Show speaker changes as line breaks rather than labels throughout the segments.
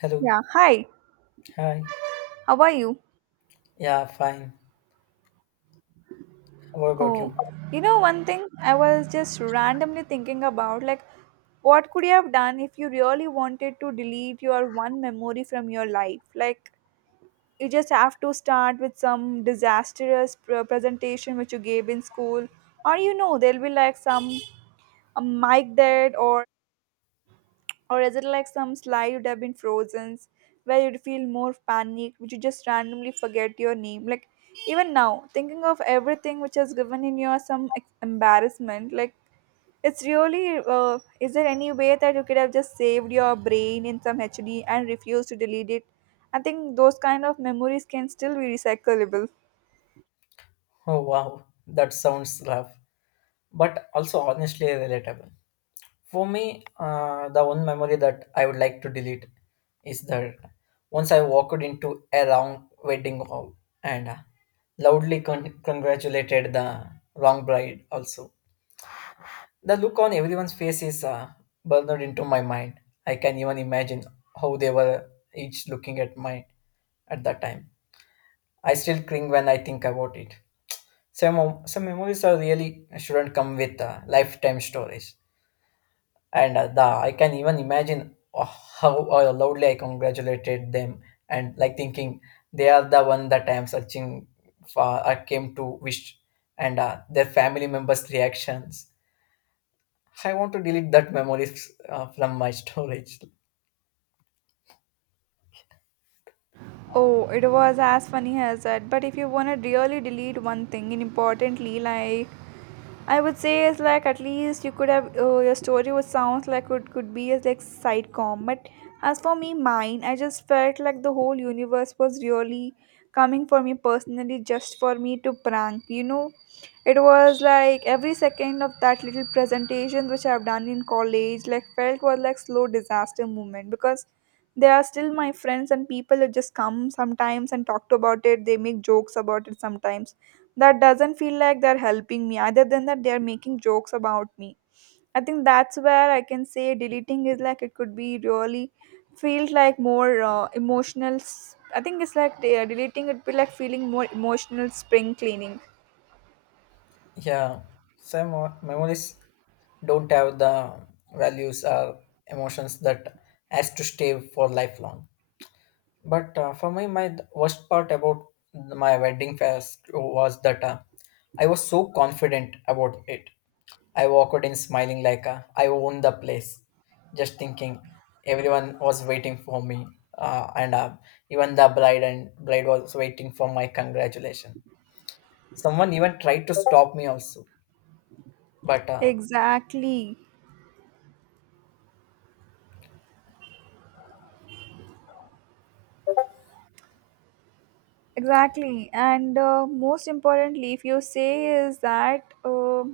Hello.
Yeah, hi.
Hi.
How are you?
Yeah, fine. How about
Oh,
you?
one thing I was just randomly thinking about, like, what could you have done if you really wanted to delete your one memory from your life? Like, you just have to start with some disastrous presentation which you gave in school, or there'll be like some a mic dead or is it like some slide you'd have been frozen, where you'd feel more panic, which you just randomly forget your name? Like, even now, thinking of everything which has given in you some embarrassment, like, it's really, is there any way that you could have just saved your brain in some HD and refused to delete it? I think those kind of memories can still be recyclable.
Oh, wow. That sounds rough, but also honestly relatable. For me, the one memory that I would like to delete is that once I walked into a wrong wedding hall and loudly congratulated the wrong bride also. The look on everyone's face is burned into my mind. I can even imagine how they were each looking at mine at that time I still cling when I think about it. Some memories are really shouldn't come with lifetime stories, and the I can even imagine how loudly I congratulated them, and like thinking they are the one that I am searching for. I came to wish, and their family members' reactions. I want to delete that memories from my storage.
Oh, it was as funny as that. But if you want to really delete one thing, and importantly, like, I would say it's like at least you could have your story was sounds like it could be as like sitcom, but as for me, mine, I just felt like the whole universe was really coming for me personally, just for me to prank. It was like every second of that little presentation which I've done in college, like felt was like slow disaster moment because they are still my friends and people who just come sometimes and talk to about it. They make jokes about it sometimes that doesn't feel like they're helping me other than that they're making jokes about me. I think that's where I can say deleting is like it could be really feels like more emotional I think it's like deleting it be like feeling more emotional spring cleaning.
Yeah, some memories don't have the values or emotions that has to stay for lifelong, but for me my worst part about my wedding fest was that I was so confident about it. I walked in smiling like I owned the place, just thinking everyone was waiting for me and even the bride was waiting for my congratulation. Someone even tried to stop me also, but
Exactly, exactly, and most importantly if you say is that uh,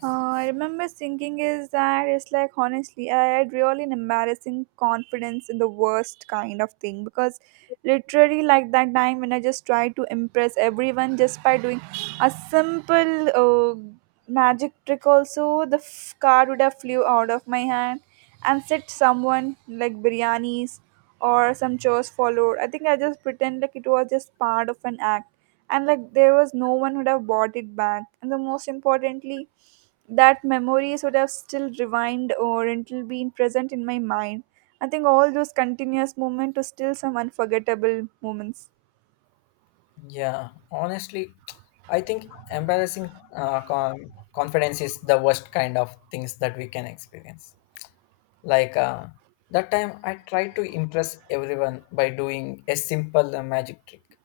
Uh, I remember thinking is that it's like honestly, I had really an embarrassing confidence in the worst kind of thing because literally like that time when I just tried to impress everyone just by doing a simple magic trick also the card would have flew out of my hand and set someone like biryanis or some chores followed. I think I just pretend like it was just part of an act, and like there was no one would have bought it back, and the most importantly that memories would have still revived or until will been present in my mind. I think all those continuous moments are still some unforgettable moments.
yeah, honestly, I think embarrassing confidence is the worst kind of things that we can experience. Like that time, I tried to impress everyone by doing a simple magic trick.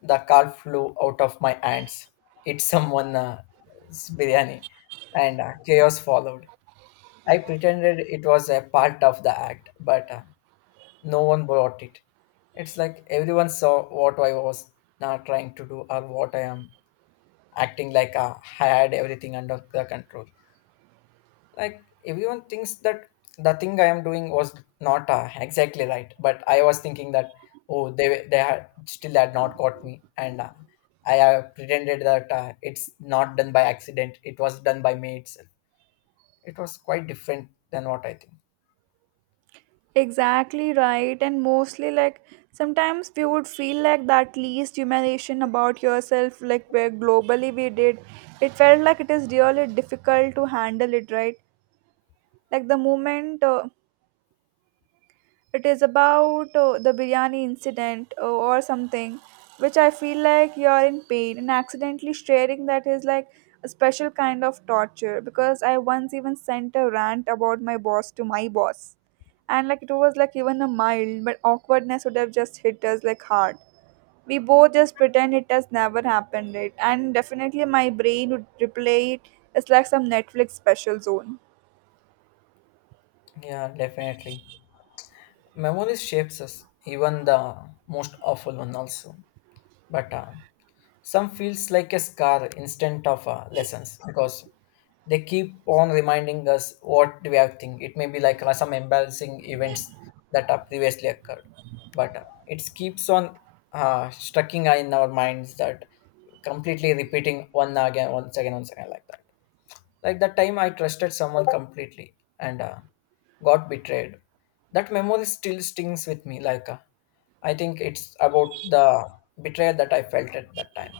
The car flew out of my hands. It's someone biryani, and chaos followed. I pretended it was a part of the act, but no one brought it. It's like everyone saw what I was not trying to do, or what I am acting like. I had everything under the control. Like everyone thinks that the thing I am doing was not exactly right, but I was thinking that oh, they had still had not caught me, and I pretended that it's not done by accident. It was done by me itself. It was quite different than what I think.
Exactly right, and mostly like sometimes we would feel like that least humiliation about yourself, like where globally we did, it felt like it is really difficult to handle it, right? Like the moment it is about the biryani incident or something, which I feel like you're in pain and accidentally sharing that is like a special kind of torture because I once even sent a rant about my boss to my boss. And like it was like even a mild but awkwardness would have just hit us like hard. We both just pretend it has never happened, right? And definitely my brain would replay it. It's like some Netflix special zone.
Yeah, definitely. Memories shapes us, even the most awful one also. But some feels like a scar instead of lessons, because they keep on reminding us what we are thinking. It may be like some embarrassing events that are previously occurred, but it keeps on striking in our minds, that completely repeating one again, once again, once again, like that. Like that time I trusted someone completely and got betrayed. That memory still stings with me. Like I think it's about the betrayal that I felt at that time.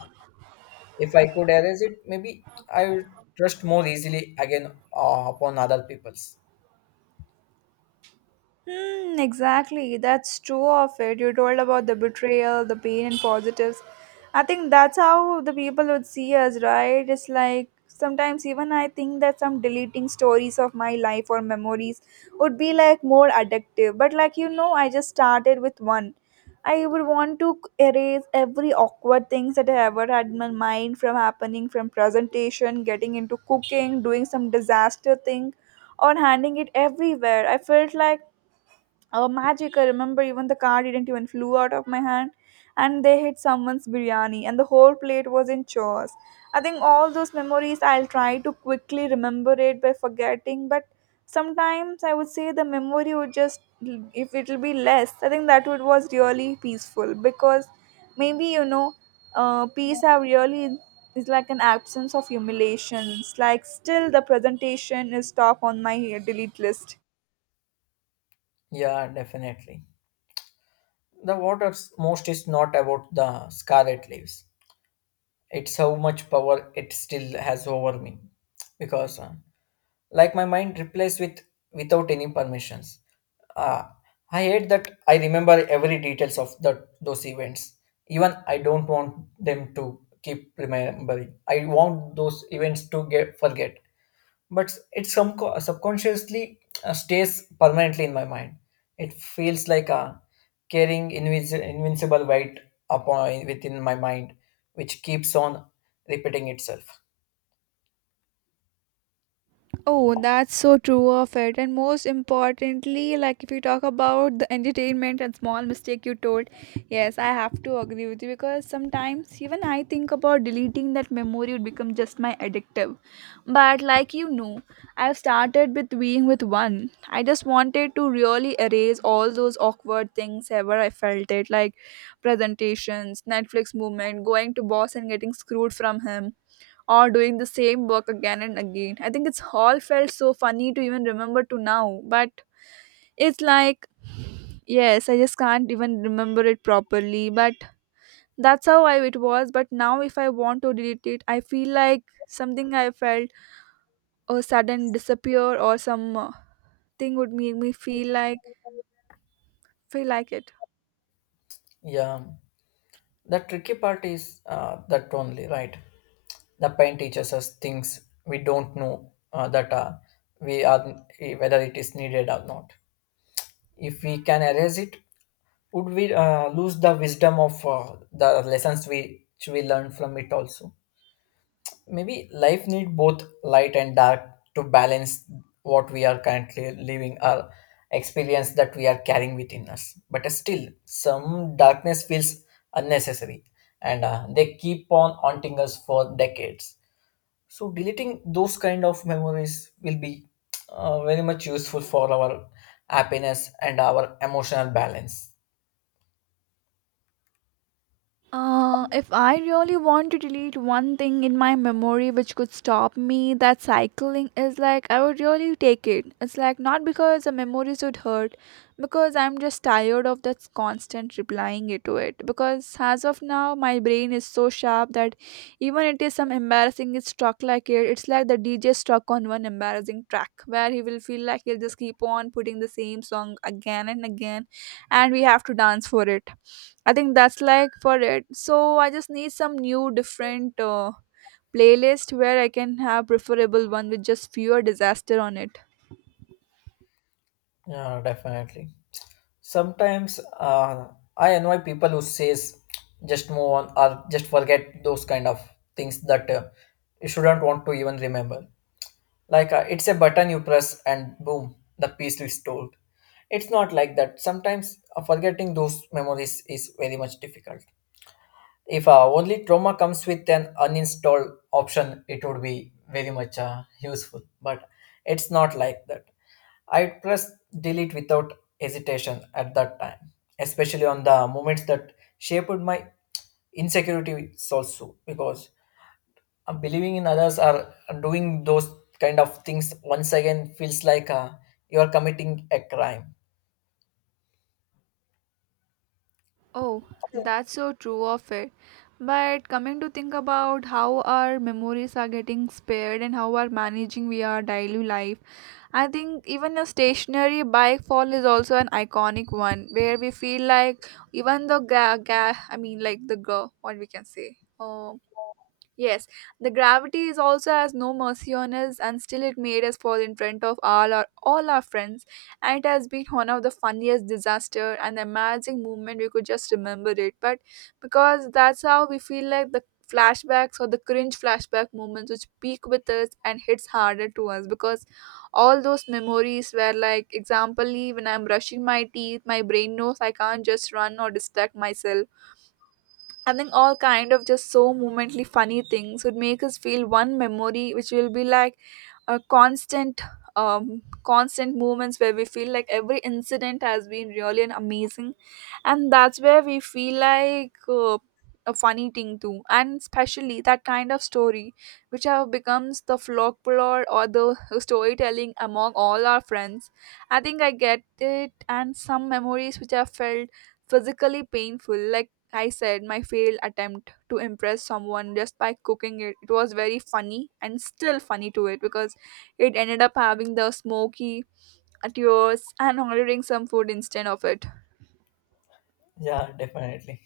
If I could arrange it, maybe I will trust more easily again upon other people's.
Exactly. That's true of it. You told about the betrayal, the pain, and positives. I think that's how the people would see us, right? It's like sometimes even I think that some deleting stories of my life or memories would be like more addictive. But I just started with one. I would want to erase every awkward things that I ever had in my mind from happening, from presentation, getting into cooking, doing some disaster thing, or handing it everywhere. I felt like oh, magic. I remember even the car didn't even flew out of my hand and they hit someone's biryani and the whole plate was in chaos. I think all those memories I'll try to quickly remember it by forgetting, but sometimes I would say the memory would just if it'll be less. I think that would was really peaceful because maybe peace have really is like an absence of humiliations. Like still the presentation is top on my delete list.
Yeah, definitely. The water's most is not about the scarlet leaves. It's how much power it still has over me. Because, like my mind replays without any permissions. Uh, I hate that I remember every details of that those events. Even I don't want them to keep remembering. I want those events to get forget, but it some subconsciously stays permanently in my mind. It feels like a carrying invincible weight upon within my mind, which keeps on repeating itself.
Oh, that's so true of it. And most importantly, like if you talk about the entertainment and small mistake you told, yes, I have to agree with you because sometimes even I think about deleting that memory would become just my addictive. But I've started with being with one. I just wanted to really erase all those awkward things ever I felt it, like presentations, Netflix movement, going to boss and getting screwed from him or doing the same work again and again. I think it's all felt so funny to even remember to now, but it's like yes, I just can't even remember it properly, but that's how I it was. But now if I want to delete it, I feel like something I felt a sudden disappear or some thing would make me feel like it.
Yeah, the tricky part is that only, right? The pain teaches us things we don't know that we are whether it is needed or not. If we can erase it, would we lose the wisdom of the lessons we which we learn from it also? Maybe life need both light and dark to balance what we are currently living, our experience that we are carrying within us, but still some darkness feels unnecessary, and they keep on haunting us for decades. So deleting those kind of memories will be very much useful for our happiness and our emotional balance.
If I really want to delete one thing in my memory which could stop me, that cycling is like I would really take it. It's like not because the memories would hurt, because I'm just tired of that constant replying it to it. Because as of now, my brain is so sharp that even it is some embarrassing is struck like it. It's like the DJ struck on one embarrassing track where he will feel like he'll just keep on putting the same song again and again, and we have to dance for it. I think that's like for it, so I just need some new different playlist where I can have preferable one with just fewer disaster on it.
Yeah, definitely. Sometimes I annoy people who says just move on or just forget those kind of things that you shouldn't want to even remember. Like it's a button you press and boom, the piece is told. It's not like that. Sometimes forgetting those memories is very much difficult. If only trauma comes with an uninstalled option, it would be very much useful, but it's not like that. I press delete without hesitation at that time, especially on the moments that shaped my insecurities also, because believing in others, are doing those kind of things once again feels like you are committing a crime.
Oh, that's so true of it. But coming to think about how our memories are getting spared and how are managing we our daily life, I think even a stationary bike fall is also an iconic one where we feel like even the ga ga I mean like the girl what we can say. Yes, the gravity is also has no mercy on us, and still it made us fall in front of all our friends. And it has been one of the funniest disaster and amazing moment. We could just remember it, but because that's how we feel like the flashbacks or the cringe flashback moments which peak with us and hits harder to us because all those memories were like example, when I'm brushing my teeth my brain knows I can't just run or distract myself. I think all kind of just so momently funny things would make us feel one memory, which will be like a constant, constant moments where we feel like every incident has been really an amazing, and that's where we feel like a funny thing too, and especially that kind of story, which have becomes the folklore or the storytelling among all our friends. I think I get it, and some memories which have felt physically painful like I said my failed attempt to impress someone just by cooking it. It was very funny and still funny to it because it ended up having the smoky at yours and ordering some food instead of it.
Yeah, definitely.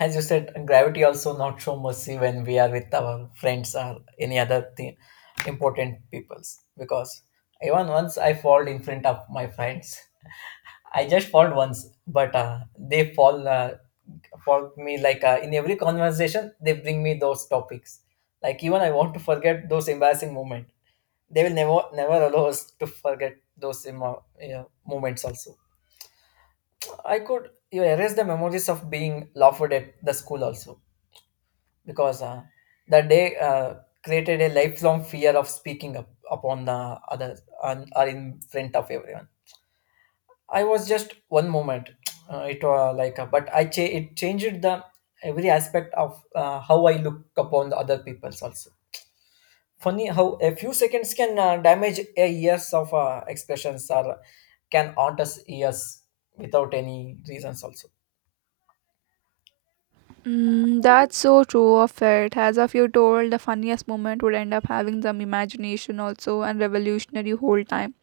As you said, gravity also not show mercy when we are with our friends or any other thing, important peoples, because even once I fall in front of my friends, I just fall once, but they fall for me, like in every conversation they bring me those topics. Like even I want to forget those embarrassing moment, they will never never allow us to forget those you know, moments also. I could you erase the memories of being laughed at the school also, because that day created a lifelong fear of speaking up upon the others and are in front of everyone. I was just one moment. It was like, but I it changed the every aspect of how I look upon the other people's also. Funny how a few seconds can damage a years of expressions, or can haunt us years without any reasons also.
That's so true of it. As of you told, the funniest moment would end up having some imagination also and revolutionary whole time.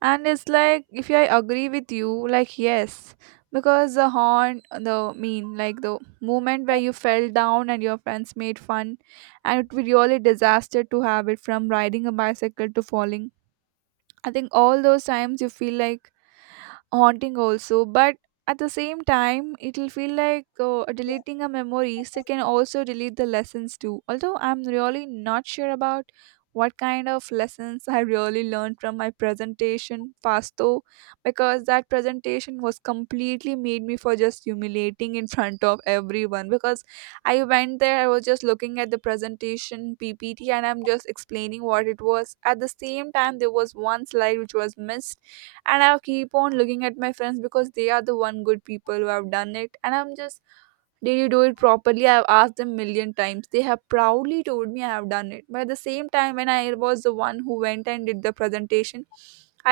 And it's like if I agree with you, like yes, because the horn, the mean, like the moment where you fell down and your friends made fun, and it would be really disaster to have it from riding a bicycle to falling. I think all those times you feel like haunting also, but at the same time it'll feel like deleting a memories that can also delete the lessons too, although I'm really not sure about what kind of lessons I really learned from my presentation past though, because that presentation was completely made me for just humiliating in front of everyone because I went there, I was just looking at the presentation PPT and I'm just explaining what it was, at the same time there was one slide which was missed, and I keep on looking at my friends because they are the one good people who have done it, and I'm just did you do it properly, I've asked them million times, they have proudly told me I have done it, but at the same time when I was the one who went and did the presentation,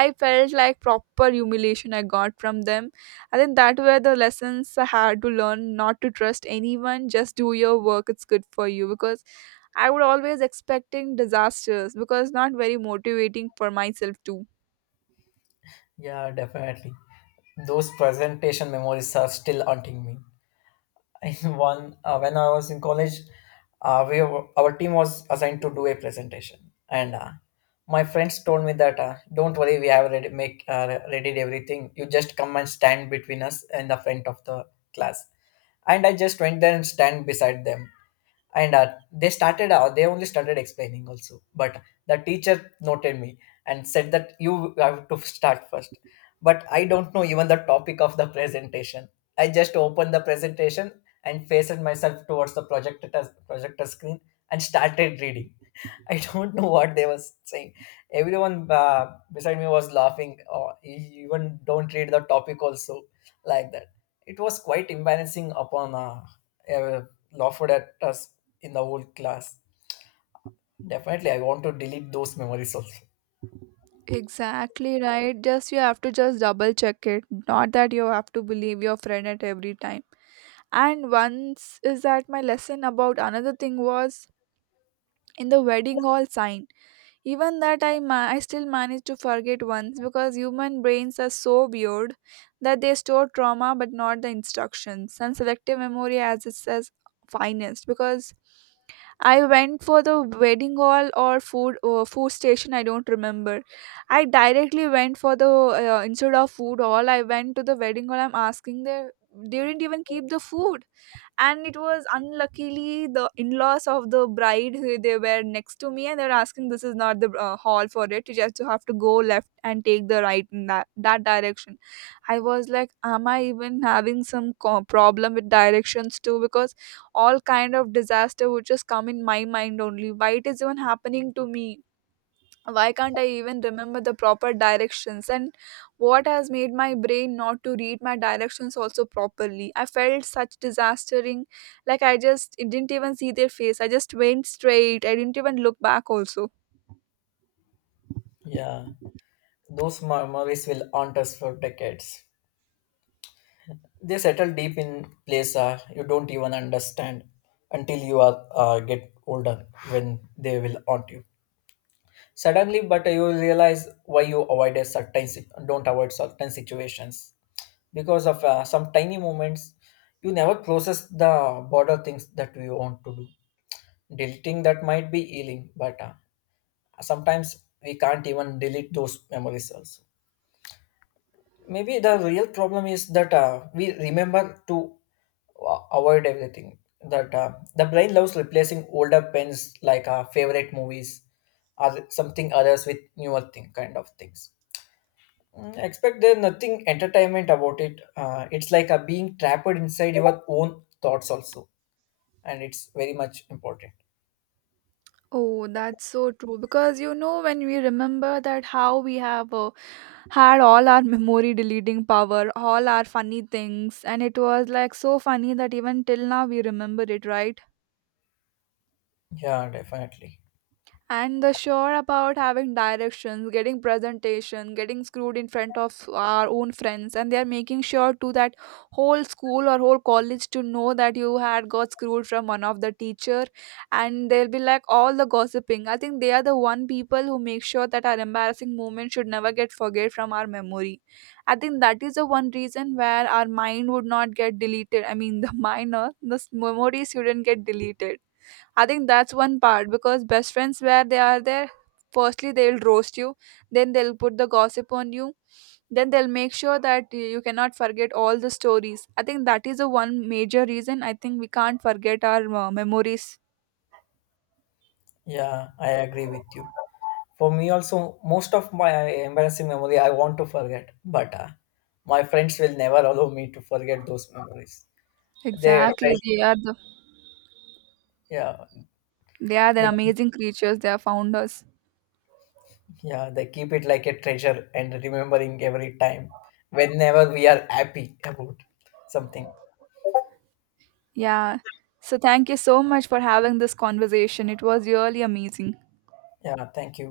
I felt like proper humiliation I got from them. I think that were the lessons I had to learn, not to trust anyone, just do your work, it's good for you, because I would always expecting disasters because not very motivating for myself too.
Yeah, definitely. Those presentation memories are still haunting me. In one when I was in college, our team was assigned to do a presentation, and my friends told me that don't worry, we have readied everything. You just come and stand between us in the front of the class, and I just went there and stand beside them, and they only started explaining also, but the teacher noted me and said that you have to start first, but I don't know even the topic of the presentation. I just opened the presentation and faced myself towards the projector screen and started reading. I don't know what they was saying. Everyone beside me was laughing, or even don't read the topic also, like that. It was quite embarrassing upon uh, laughed at us in the whole class. Definitely, I want to delete those memories also.
Exactly right. Just you have to just double check it. Not that you have to believe your friend at every time. And once is that my lesson about another thing was in the wedding hall sign. Even that I still managed to forget once because human brains are so weird that they store trauma but not the instructions. And selective memory as it says finest because I went for the wedding hall or food food station. I don't remember. I directly went for the instead of food hall. I went to the wedding hall. I'm asking they didn't even keep the food, and it was unluckily the in-laws of the bride who they were next to me, and they were asking this is not the hall for it, you just have to go left and take the right in that direction. I was like am I even having some problem with directions too, because all kind of disaster would just come in my mind only, why it is even happening to me, why can't I even remember the proper directions, and what has made my brain not to read my directions also properly, I felt such disastering, like I just didn't even see their face, I just went straight, I didn't even look back also.
Yeah, those memories will haunt us for decades. They settle deep in place you don't even understand until you are get older, when they will haunt you suddenly, but you will realize why you avoided certain don't avoid certain situations because of some tiny moments. You never process the border things that we want to do. Deleting that might be healing, but sometimes we can't even delete those memories also. Maybe the real problem is that we remember to avoid everything, that the brain loves replacing older pens, like favorite movies or something others with newer thing kind of things. Mm, expect there nothing entertainment about it. It's like a being trapped inside your own thoughts also, and it's very much important.
Oh, that's so true. Because when we remember that how we have had all our memory deleting power, all our funny things, and it was like so funny that even till now we remember it, right?
Yeah, definitely.
And the sure about having directions getting presentation getting screwed in front of our own friends, and they are making sure to that whole school or whole college to know that you had got screwed from one of the teacher, and they'll be like all the gossiping. I think they are the one people who make sure that our embarrassing moment should never get forget from our memory. I think that is the one reason where our mind would not get deleted, I mean the minor the memories shouldn't get deleted. I think that's one part because best friends, where they are there, firstly they'll roast you, then they'll put the gossip on you, then they'll make sure that you cannot forget all the stories. I think that is the one major reason I think we can't forget our memories.
Yeah, I agree with you. For me also, most of my embarrassing memory I want to forget, but my friends will never allow me to forget those memories. they
Exactly,
tre- yeah.
they are the
They,
amazing creatures. They are founders.
yeah, they keep it like a treasure and remembering every time whenever we are happy about something.
Yeah. So thank you so much for having this conversation. It was really amazing.
Yeah, thank you.